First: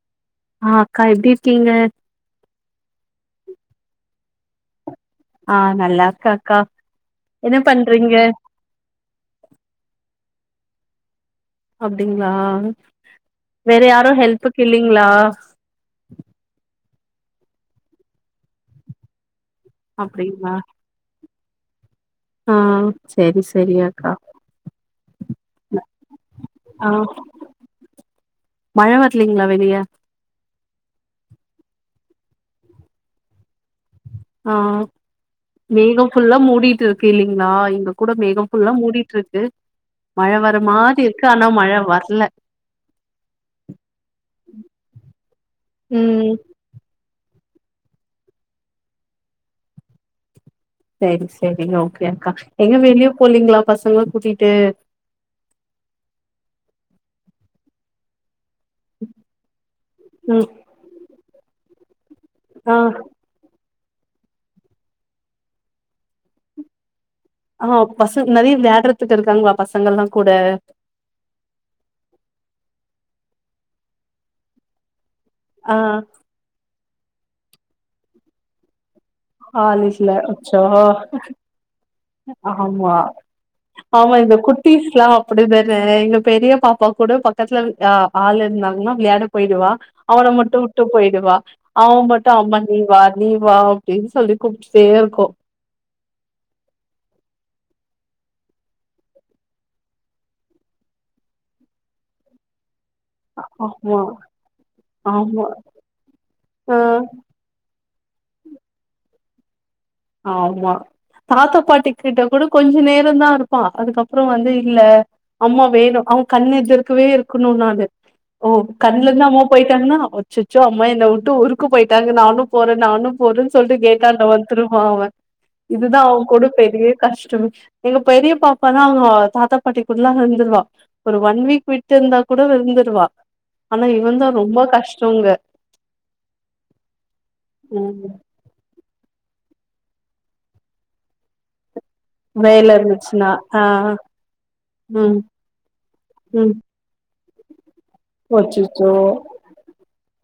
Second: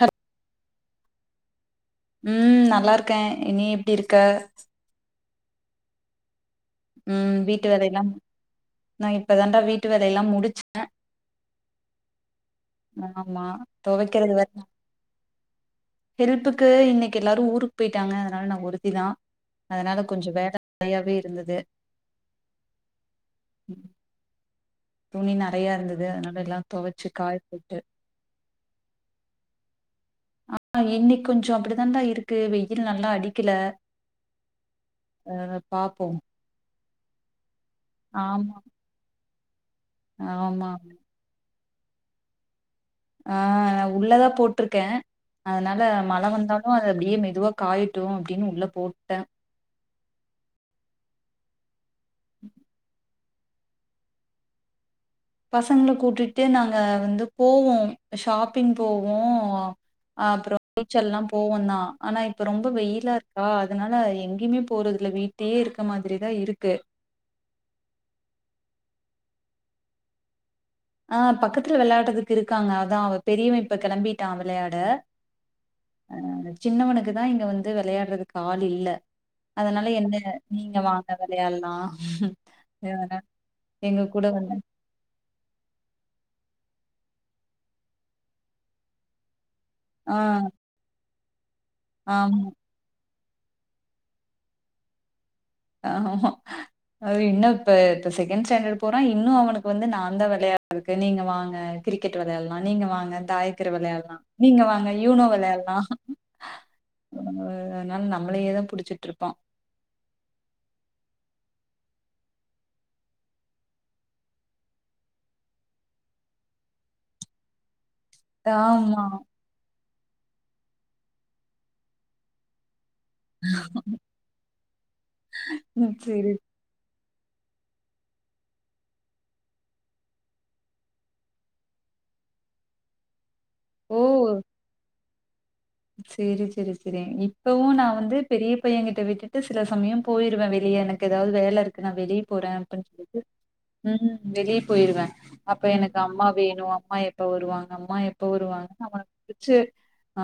ஹ ஆ அக்கா எப்டி இருக்கீங்க ம் நல்லா இருக்க நீ எப்டி இருக்க ஆ நல்லா இருக்க ம் வீட்டு வேலை லா நா இப்பதான்டா வீட்டு வேலை லா முடிச் அ அப்டிங்களா ஆமா வேற யாரு தொவைக்கிறது வேற ஹெல்ப்புக்கு இல்லீங்களா ஹெல்ப்புக்கு இன்னைக் கி எல்லாரு ஊருக்கு போயிட்டாங்க அதனால நா ஒருத்தி தா அதனால கொஞ்சம் அப்டிங்களா வேல நறையாவே இருந்தது து ஆ செரி செரி அக்கா துணி நறைய இருந்தது அதனால எல்லா ஆ தொவச்சி காய போட்டு மழ வரலீங்களா வெளிய ஆ இன்னைக் கொஞ்ச அப்டித்தான்டா இருக்கு வெயில் நல்லா அடிக்கல ஆ அ மேகம் பாப்போம். ஃபுல்லா மூடிட்டு இருக் கு இல்லீங்களா இங்க கூட மேகம் ஆமா, ஃபுல்ல மூடிட்டு இருக்கு மழ வர ஆமா. மாதிரி இருக்கு ஆனா மழ வரல ஆ நா உள்ளதா போட்டிருக்கே அதனால மழ ம் வந்தாலு அது அப்டியே மெதுவா காயிட்டு அப்படின்னு உள்ள போட்ட சேரி சேரி ஓகே அக்கா எங்க வெளியு புள்ளங்களா பசங்களா கூட்டிட்டு பசங்கள கூட்டிட்டு நாங்க வந்து போவோ ஷாப் பின் போவோ ம் அப்றோ பேச்செல்லா போவோ தா ஆனா இப்ப ரொம்ப ஆ வெயிலா இருக்கா அதனால எங்கயுமே போறதுல வீட்டயே இருக்க மாதிரிதா இருக்கு ஆ பச நெறைய விளாயடறதுக்கு இருக்காங்கப்பா பசங்கள்ல்லா கூட ஆ பக்கத்துல வெளாட்றதுக்கு இருக்காங்க அதா அவ பெரியவ இப்ப கெளம்பிட்டான் விளையாட ஆ அ சின்னவனுக்கு இதுதா இங்க வந்து வெளையாடறதுக்கு ஆள் இல்ல அதனால என்ன காலேஜ்ல நீங்க அச்சோ வாங்க வெளையால்லா ஆமா ஆமா கூட இந்த வந்து குட்டிஸ் எல்லா அப்டித ல எங்க பெரிய பாப்பா கூட பக்கத்துல ஆள் இருந்தாங்கன்னா விளையாட போயிடுவா ஆ அவன மட்டு விட்டு போயி இவ அவ மட்டு ஆமா அம்மா நீ வா நீ வா அப்டின்னு சொல்லி கூப்டுட்டே இருக்கோ ஆ இன்னு இப்ப இப்ப செகண்ட் ஸ்டாண்டர்ட் போறா இன்னு அவனுக்கு வந்து நா தா வெளையாட இருக்கு நீங்க வாங்க கிரிக்கெட் வெளையாடல்லா நீங்க வாங்க தாயக்கர் ஆமா வெளையாடலா நீங்க வாங்க யூனோ ஆமா வெளையாடலா ஆ அதனால நம்மளையே தா புடிச்சிட்ருப்பா ஆமா தாத்தா பாட்டி கிட்ட கூட கொஞ்ச நேரந்தா இருப்பா அதுக்கப்புற வந்து இல்ல அம்மா வேணு அவ கண்னெதிர்க்கவே இருக்கணு நானு ஓ ஆமா. கண்ணல இருந்து அம்மா போயிட்டாங்கனா அச்சச்சோ அம்மா என்ன விட்டு ஊருக்கு போயிட்டாங்க நானு போறே நானு போதுன்னு சொல்லிட்டு கேட்டான்ட வந்துரும் [unintelligible] ம். இதுதா அவங்க சரி. கூட பெரிய கஷ்டம் எங்க பெரிய பாப்பா தான் அவங்க தாத்தா பாட்டிக்குடல்லா இருந்துடுவா ஒரு ஒன் வீக் விட்டுருந்தா கூட இருந்துடுவா ஆனா இவ தா ரொம்ப கஷ் சொங்க செரி செரி செரி இப்பவு நா ம் வந்து பெரிய பையன் கிட்ட விட்டு த்து சில சமயம் போயிருவே வெளியே எனக்கு ஏதாவது வேலை இருக் க்கு நா வெளியே போறே வேல அப்டின்னு சொல்லிட்டு இருந்துச்சுன்னா ஆ ம் வெளியே போயிருவே ம் அப்ப எனக்கு அம்மா ம் வேணு அம்மா எ அப்ப வருவாங் அம்மா எப்ப வருவாங்கன்ன அச்சச்சோ அவன புடிச்சு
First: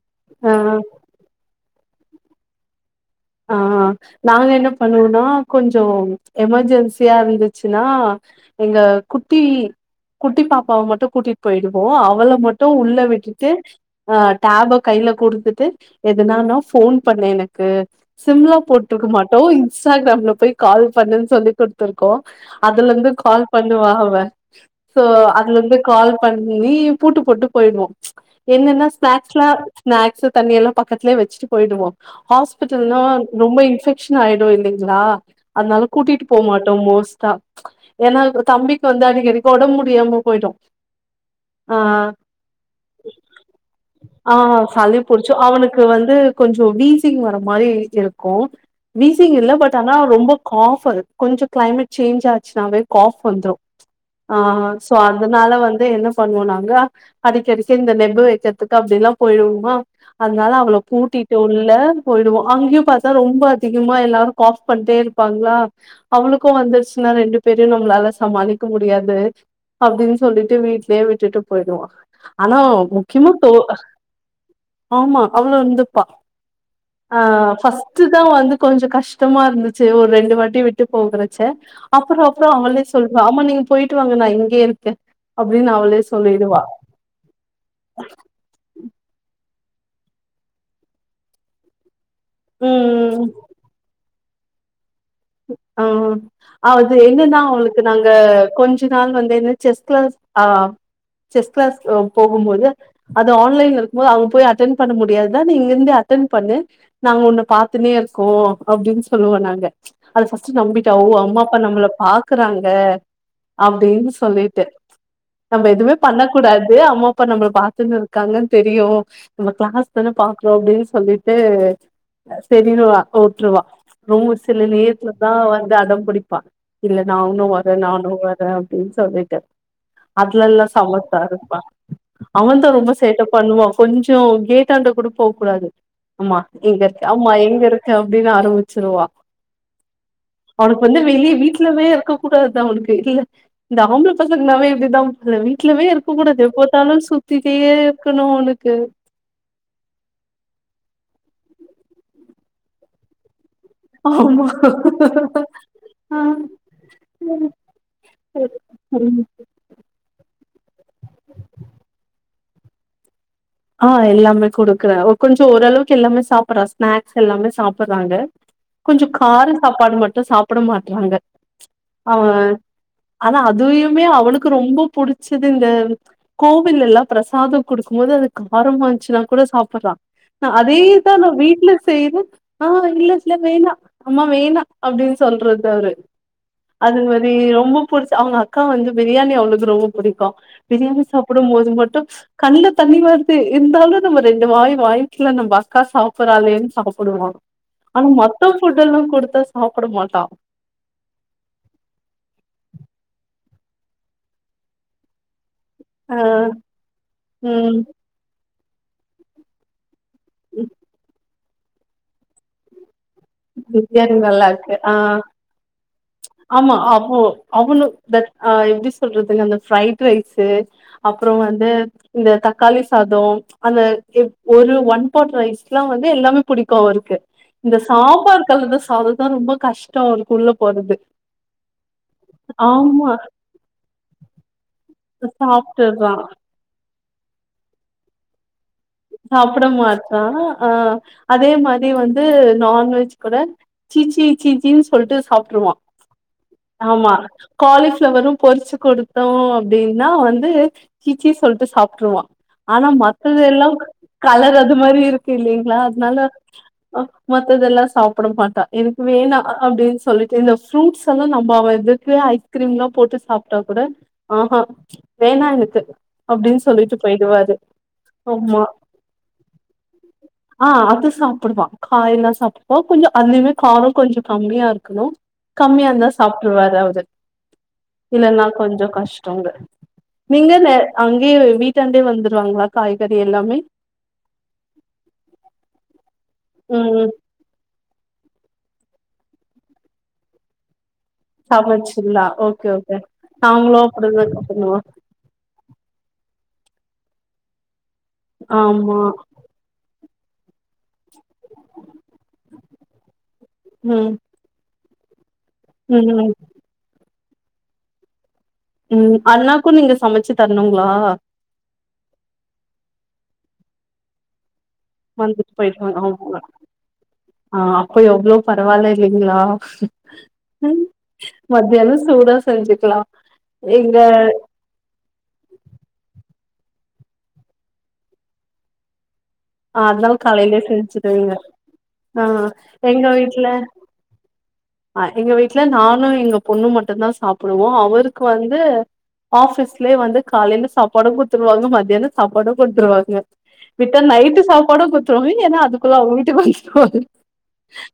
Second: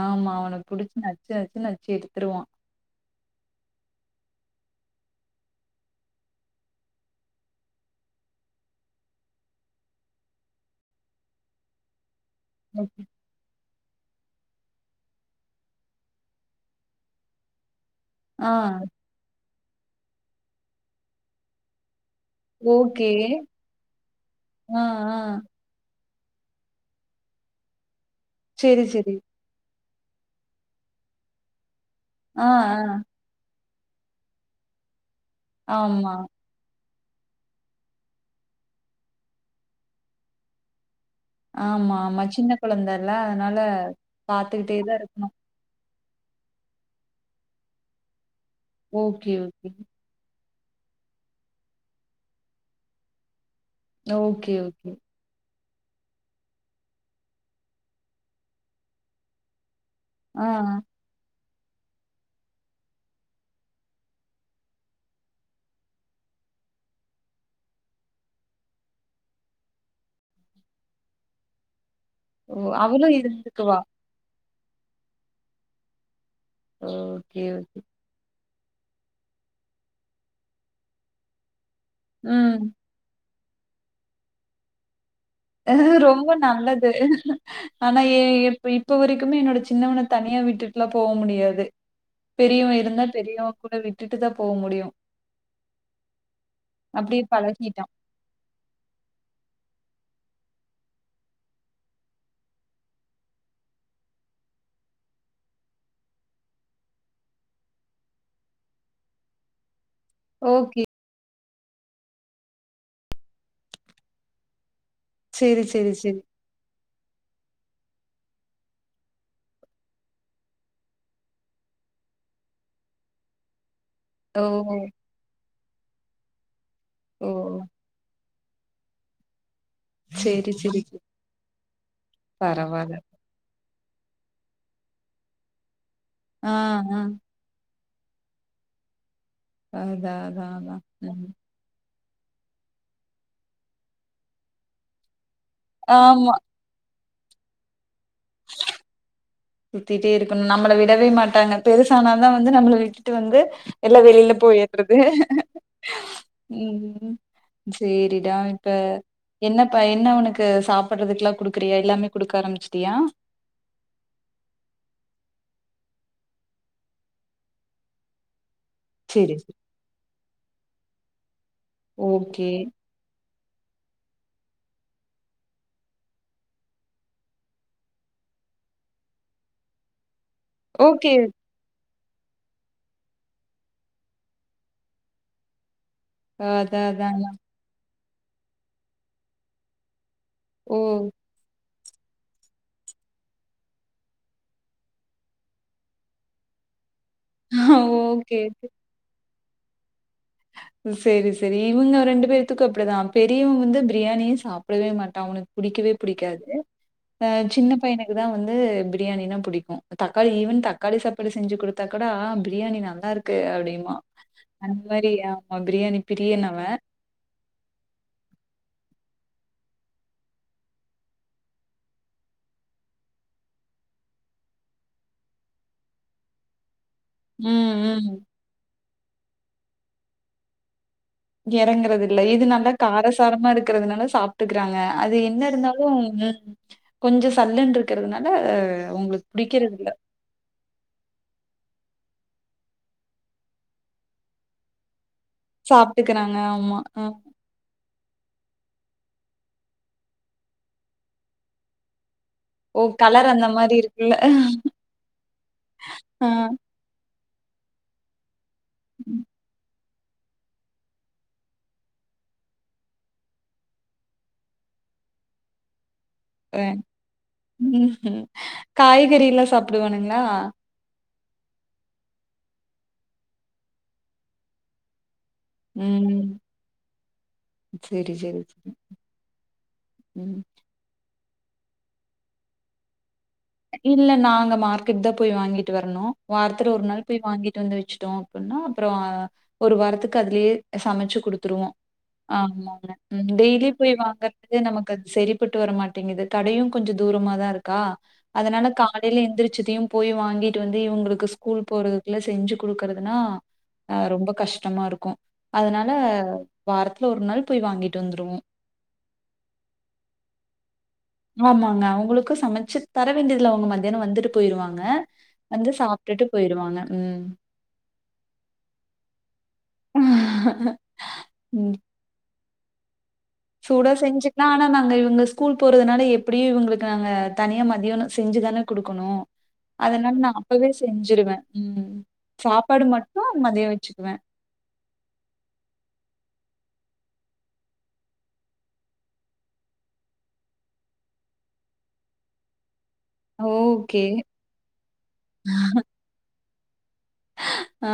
ஆமா ஆ அவன புடிச்சு நச்ச நச்சி நச்சி எடுத்துருவா ஆ நாங்க என்ன பண்ணுவோம்னா கொஞ்சம் எமெர்ஜென்சியா இருந்துச்சுன்னா எங்க குட்டி குட்டி பாப்பாவ மட்டூ கூட்டிட்டு போயிடுவோ அவள மட்டு உள்ள விட்டுட்டு அ டேப் கையில குடுத்துட்டு எதனாலு போன் பண்ணு எனக்கு சிம் ஆ லா போட்டுருக்க மாட்டோ இன்ஸ்டாகிராம்ல போய் கால் பண்ணுன்னு சொல்லி குடுத்துருக் க்கோ அதுல ஓகே. இருந்து கால் பண்ணுவா அவ ஆ, சோ ஆ. அதுலந்து கால் பண்ணி பூட்டு போட்டு போயிடுவோ சரி, என்னென்ன சரி. ஸ்நாக்ஸ் லா ஸ்நாக்ஸ் தண்ணி எல்லா பக்கத்துலயே வச்சிட்டு போயிடுவோ ஆ, ஹாஸ்பிட் அதல்லா ஆ. ரொம்ப இ ன்ஃபெக்சன் ஆயிடு இல்லிங்களா அதனால ஆமா, கூட்டிட்டு போமாட்டோ மோஸ் த ஏன்னா அது தம்பிக்கு வந்து அடிக்கடிக்கு ஒடம்பு முடியாம போய்டு ஆமா ஆமா சின்ன குழந்தல்ல அதனால பாத்துக்கிட்டே தா இருக்குணு து கொஞ்சோ விசிங் வர மாரி இருக்கு ஓகே, வீசிங் இல்ல ஓகே. பட் ஆனா ரொம்ப காஃப் அது கொஞ்ச கிளைமேட் சேஞ்ச் ஆச்சுனாவே காஃப் வந்துரு ஆ ஓகே, ஓகே. சோ அதனால வந் து என்ன பண்ணுவோ நாங்க அடிக்க அடிக்க இந்த நெம்பு வைக்கிறதுக்கு அப்டிலா போயிடுவோமா ஆ. அதனால அவ்ளோ பூட்டி ட்டு உள்ள போயிடுவோ அங்கியு பாத்தா ரொம்ப அதிகமா எல்லாரு காஃப் பண்ணிட்டே இருப்பாங்ளா அவளுக்கு வந்துருச்சின்னா ரெண்டு பேரையு நம்ளால சமாளிக்க முடியாது அப்டின்னு சொல்லிட்டு வீட்லேயே விட்டுட்டு போயிடுவோ ஓ ஆனா அவளும் முக்கியமா டோ இருந்துக்குவா. ஆமா அவ்ளு இருந்துப்பா ஆ ஓகே, ஓகே. ஃபர்ஸ்ட் தா வந்து கொஞ்ச கஷ்டமா இருந்துச்சி ஒரு ரெண்டு வாட்டி விட்டு போகுறச்ச அப்றோ அப்றோ ம். அவளே சொல்றா அம்மா நீங்க போயிட்டு வாங்க நா இங்கேயே இருக்க ரொம்ப நல்லது ஆனா எ இப்ப வரைக்குமே என்னோட சின்னவன்ன தனியா விட்டுட்டுலா போவ முடியாது பெரியவ இருந்தா ம் பெரியவ கூட விட்டு ட்டு தா போ முடியு ஆ அது அப்டியே என்னனா அவளுக்கு பழகிட்டான். நாங்க கொஞ்ச நாள் வந்து என்ன செஸ் கிளாஸ் ஆ செஸ் கிளாஸ் போகும்போது அது ஆன்லைன்ல இருக்கும்போது அவங்க போய் அட்டன் பண்ண முடியாதுடா நீ இங்கருந்தே அட்டன் பண்ணு நாங்க ஒன்ன பாத்துன்னே இருக்கோ அப்டின்னு சொல்லுவோ நாங்க அத ஃபர்ஸ்ட் ஓகே. நம்பிட்டா ஓ அம்மா அப்பா நம்பள பாக்குறாங்க அப்டின்னு சொல்லிட்டு சரி, நம்ம சரி, எதுமே சரி. பண்ண கூடாது அம்மா அப்பா நம்பள பாத்துன்னு இருக்காங்கனு தெரியு நம்ம கிளாஸ் தான பாக்குறோ அப்டின்னு சொல்லிட்டு செரின்னுவா வுட்ருவா ஓ சில நேரத்துல தா அவ அடம் புடிப்பா இல்ல ஓ நானு வர நானு வ ர அப்டின்னு சொல்லிட்டு சேரி அத்லெல்லா சேரி சமத்தா இருப்பா அவந்தா ரொம்ப பரவால்ல சேட்டப் பண்ணுவா கொஞ்சோ கேட்டாண்ட கூட போ கூடாது அம்மா ஆ எங்க ஆ இருக் அம்மா எங்க இருக் அப்டின் ஆரம்பிச்சிருவா அதா அதா அதா அவனுக்கு வந்து வெளி ம் வீட்லவே இருக்க கூடாது அவனுக்கு இல்ல இந்த ஆம்ப்ள பசங்க நாவே இப்டிதா ல வீட்லவே இருக்க ஆமா கூடாது எப் பாத்தாலு சுத் திட்டே இருக்கனு அவுனுக்கு சுத்திட்டே இருக்கன் நம்மள விடவே மாட்டாங்க பெருசானாதா வந்து நம்பள விட்டுட்டு வந்து எல்லா வெளில ஆமா போய் ஏக்றது ஆ ம் ம் சேரிடா சரி இப்ப சரி ம் என்னப என்ன உனக் கு சாப்பட்டுறதுக்கெல்லா குடுக்குறியா எல்லாமே குடுக்க ஆரம்பிச்சிட்டியா அ எல்லாமே குடுக்குறே ஒ கொஞ்சோ ஒரளவுக்கு எல்லாமே சாப்புற ஸ்நாக்ஸ் எல்லாமே சாப்புறாங்க கொஞ்சோ சேரி கார சாப்பாடு மட்டு சாப் புட மாட்றாங்க அவ ஓகே ஆனா அதுயுமே அவளுக்கு ரொம்ப புடிச்சது இந்த கோவிலெல்லா ப்ரசாதோ குடுக்கும் போது அது காரமான்ச்சுனா கூட சாப்புற்றா அதேதா ஓகே நா வீட்ல செய்வ ஆ இல்ல இல்ல வேணா அம்மா வேணா அப்டினு சொல்றது அவுரு அதா அது அதா மாரி ரொம்போ புடிச்சு அவங்க அக்கா வந்து பிரியாணி அவுளுக்கு ரொம்ப புடிக் கோ ஓ பிரியாணி சாப்புடும் போது மட் கண்ல தண்ணி வ இர்ந்தாலு நம்ம ரெண்டு வாய் வாய்ங்கில நம்ம அக்கா சாப்பறலேன்னு சாப் [unintelligible] ஆனா ஓகே மத்த ஃபுட் எல்லாம் குடுத்தா சா ப்பட மாட்டா செரி சீரி இவுங்க ரெண்டு பேர்த்துக்கு அப்டிதா பெரியவ வந்து ப்ரியாணியே சாப்டவே மாட்டா அவ்னுக்கு புடிக்கவே ஆ புிடிக்காது அ சின்ன ம் பைனுக்கு தா வந் வந்து பிரியாணினா புடிக்கு தக்காளி ஈவன் தக்காளி சாப்பாடு செஞ்சு குடுத்தா கூட பிரியாணி நல்லாருக் [inaudible] அ ச்ச் ஆமா பிரியாணி பிரியனவன். ஆமா அப்போ அவனுக் த் அ எப்டி சொ ல்றது அந்த ஃப்ரைட் ரைசு அப்புறோ வந்து இந்த தக்காளி சாதோ ச்ச் அந்த ஒரு ஒன் பாட் ரைஸ்லா வந்து எல்லாமே புடிக்கு அவுருக் ம் ம். [unintelligible] அதுதா ரொம்போ கஷ்டோ உள்ள போறது எறங்குறது இல்ல இது நல்லா ஆமா காரசாரமா இருக்கறதுனால சாப்டுக்குறாங்க அது என்ன இருந்தாலு சாப்ட்டுர்றா ம் கொஞ்சு சல்லுன்ருக்கறதுனால சாப்பிட மாட்டா அ அதே மா ரி வந்து நான்வெஜ் கூட சீச்சீ சீச்சீன் சொல்ட்டு சாப்ட்ருவா சாப்ட்டுக்கிறாங்க. அ. ஆமா காலீஃப் ஃப்ளவரு பொறிச்சு கொடுத்தோ அப்டினா வந்து சீச்சி சொல்ட்டு சாப்ட்டுருவா ஓ! ஆனா கலர் மத்தது அந்த எல்லா மாரி இருக்குல்ல. கலர் அது மாரி இருக்கு இல்லிங்ளா அத்னால ஆ. மத்த இதெல்லா சாப்புட மாட்டா எனக்கு வேணா அ அப்டின் சொல்லிட்டு இந்த ஃப்ரூட்ஸ் எல்லா நம்போ அவ எதுக்வே ஐஸ்கிரீம் லா போட்டு சாப்ட்டா கூட அ அ ச்ச் வேணா எனக்கு அ. அப்டின் சொல்லிட்டு போய்டுவாரு ஆமா கறி எல்லா சாப்டுவானுங்ளா ஆ அது சாப்புடுவா காயெல்லா சாப்புடுவா கொஞ்சோ அதுவே கார கொஞ்சு கம்மியா இருக்கனு கம்மியா இருந்தா ம். சாப்ட்ருவாரு அவுரு சரி, சரி, இல்லன்னா சரி. கொஞ்சோ கஷ்டங்க ம். நீங்க [unintelligible] அங் [unintelligible] வீட்டாண்டே வந்துருவாங்ளா காய்கறி எல்லாமே இல்ல நாங்க மார்க்கெட் தா போய் வாங்கிட்டு வரனோ. வாரத்துல ஒரு நாள் ம் போய் வாங்கிட் வந்து வெச்சு டோ அப்பின்னா அப்றொ ஒரு வாரத்துக்கு அதுலியே ச சமச்சு குடுத்துருவோ. சமைச்சில்லா ஓகே ஆமாமா ஓகே ம் டெய்லி நாங்களு போய் அப்படிதாக்கா வாங்கறக்கு பண்ணுவோ நமக்கு அது செரிப்பட்டு வரமாட்டேங்கிது. கடையு கொஞ்சு தூரமா தா இருக்கா அதனால ஆமா காலைல எந்த்ரிச்சி இதியு போய் வாங்கிட்டு வந்து இவுங்ளுக் ஸ்கூல் போறதுக்குள்ள செஞ்சு குடுக்கறதுனா அ ம் ரொம்ப கஷ்டமா இருக் அதனால ம் ம் வாரத் கல ஒரு நாள் போய் வாங்கிட் வந்ருவோ. ம் அண்ணாக்கு நீங்க சமச்சி தர்னு ஆமாங்க அவுங்களுக்கு சமச்சி தர வேண்டிதி ல்ல‌ அவுங்க மதியானோ வந்துட்டு போய்ருவாங் வந்துட் போய்ருவாங்க அவங்க ம். ஆ அப்போ எவ்ளோ பரவலா இல்லைங்களா உம் ம். மத்யானொ சோர் தா செஞ்சுக்லா சூடா செஞ்சுக்லா. ஆனா நாங்க இவங்க ஸ்கூல் போறதுனால எப் எப்டியு இவங்ளுக்கு நாங்க தனியா மத்தியானொ செஞ்சு தான குடுக்கணு. அதனால காலையிலயே செஞ்சிக்குவீங்க. ம். ஆ சாப்பாடு எங்க மட்டும் வீட்ல மதியம் வச்சுக்குவேன். ஆ எங்க வீட்டுல நானு எங்க பொண்ணு மட்டுந்தா சாப்டுவோ. அவருக்கு வந்து ஆஃபீஸ்லயே வந்து காலைல சாப்பாடு குடுத்துருவாங்க, மத்தியான சாப்பாடு குடுத்துருவாங்க. விட்டா ஓகே. நைட்டு சாப்பாடு குடுத்துருவாங்க. நீங்க என்ன அதுக்குள்ள அவங்க வீட்டுக்கு வந் [unintelligible] ஆ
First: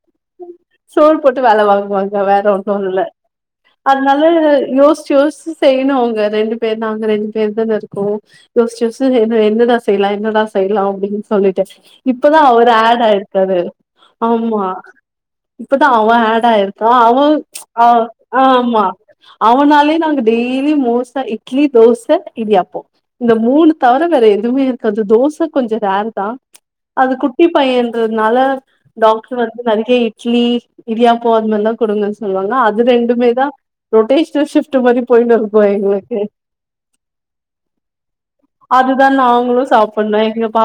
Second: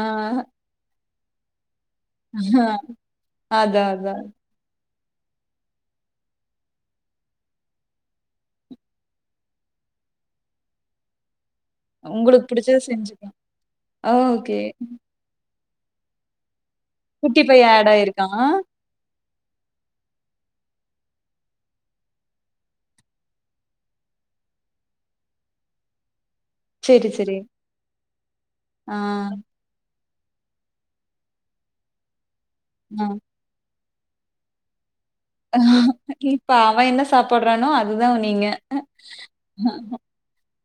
சோறு போட் வேல வாங் வாங்க வேற ஒண்ணு இல்ல. அதான், அதனால அதான். யோசிக் யோசிச்சி செய்யணு அவங்க ரெண்டு பேரு நாங்க ரெண்டு பேரு தான இருக்கோ. யோசிச்சி என்னடா செய்யலா என்னடா செய்யலா அப்டின் சொல்லி இப்ப தா உங்களுக்கு அவரு பிடிச்சத ஆட் செஞ்சுக்கலாம். ஆய்ருக்காரு ஓகே. ஆமா. இப்ப தா அவ ஆட் ஆய்ருக் ஆ அவ குட்டி பையன் ஆ ஆட் ஆயிருக்கான். ஆமா அவனாலேயே நாங்க டெய்லி மோச இட்லி தோச இடியாப்பம். இந்த மூணு தவிர வேற எதுவுமே இருக்காது. தோச கொஞ்சொ ரர் தா சரி, அது சரி. குட்டி பையன்றதுனால ஆ, டாக்டர் வந்து நெறையெ இட்லி இடியாப்போ அது மாரிலா குடுங்க சொல்லுவாங்க அது ஆ. ரெண்டுமே தா ரொட்டேஷனல் ஷிபிட் மாரி போயினு இருக்கு எங்களுக்கு இப்ப அவ என்ன சாபிட்ரானோ அது தா நீங்க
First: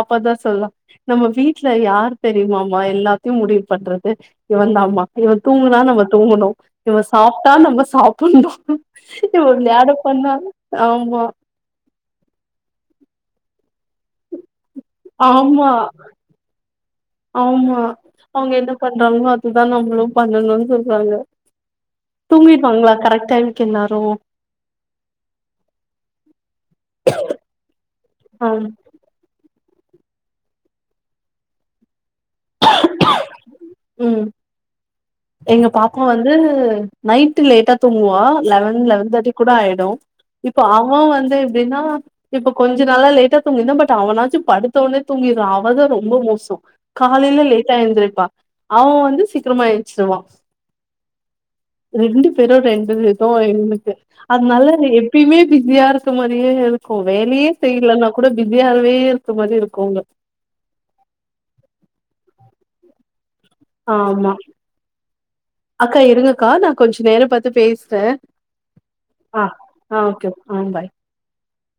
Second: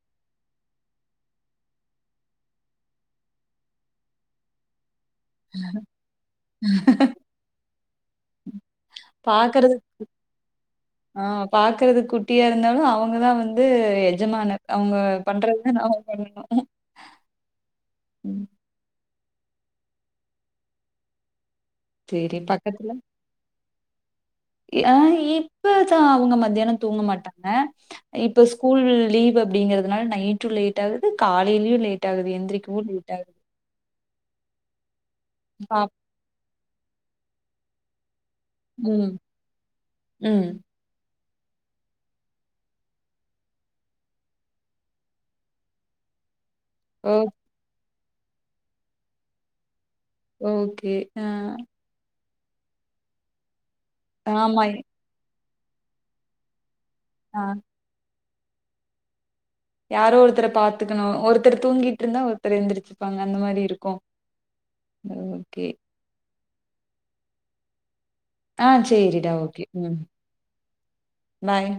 அப்பதா சொல்ல நம்ம வீட்ல யார் தெரியும்மா எல்லாத்தையு முடிவு பண்றது இவன்ந்தாம்மா இவ தூங்கினா நம்ம தூங்கணு இவ சாப்பிட்டா நம்ம சாப்பிடணு இவ பாக்குறது வியாலா பண்ணா ஆமா ஆ து எஜமானர் அவங்க ஆமா பண்றதுதான் நாம பண்ணணும். ஆமா ம். அவங்க எந்த பத் பன்னரங்காலோ அது தா நம்மலு பண்ணனு சொல்லுறாங்க சரி பக்கத்துல தூங்கிப்பாங்களா கரெக்ட் டைம் எல்லாரு ஆ இப்பதா அவங்க மத்தியான தூங்க மாட்டாங்க இப்ப ஆ ஸ்கூல் லீவ் அப்படிங்கறத அதனால நைட்டு லேட் ஆகுது காலையிலயு லேட் ஆகுது எந்திரக் ஊறுனுட்டு விட்டாங்க ம் எங்க பாப்பா வந்து நைட் லேட்டா தூங்குவா லெவன் லெவன் ம். தேர்ட்டி கூட ஆயிடு ம். இப்ப அவன் வந் து எப்டின்னா இப்ப கொஞ்ச நாளா லேட்டா தூங்கிருந்தா பட் அவனாச்சு படுத்த ஒன்னே தூங்கிர்றான் அவதா ரொம்போ மோசோ ஓ காலைல லேட்டா எந்திரி பா அவன் வந்து சீக்கிரமா எந்திச்சிருவா ஓகே ஆ பேறு ரெண்டு வேத்தோ எழுந்தி அது ஆமா. நாள நா எப்யுமே பிஸியா இருக்க மாரியே ஓ ஆ வேலையே செய்யலனா கூட பிஸியாவே மாரி இருக்குங்க யாரோ ஒருத்தர பாத்துக்கணு ஒருத்தர் தூங்கிட்டு இருந்தா ஒருத்தர் எந்திரிச்சு அந்த மாரி இருக்கு ஆமா ம் அக்கா இருங்கக்கா நா கொஞ்சோ நேரோ பத் து பேசுறேன் ஆ சேரிடா ஓகே ம் ஆ பாய் பாய்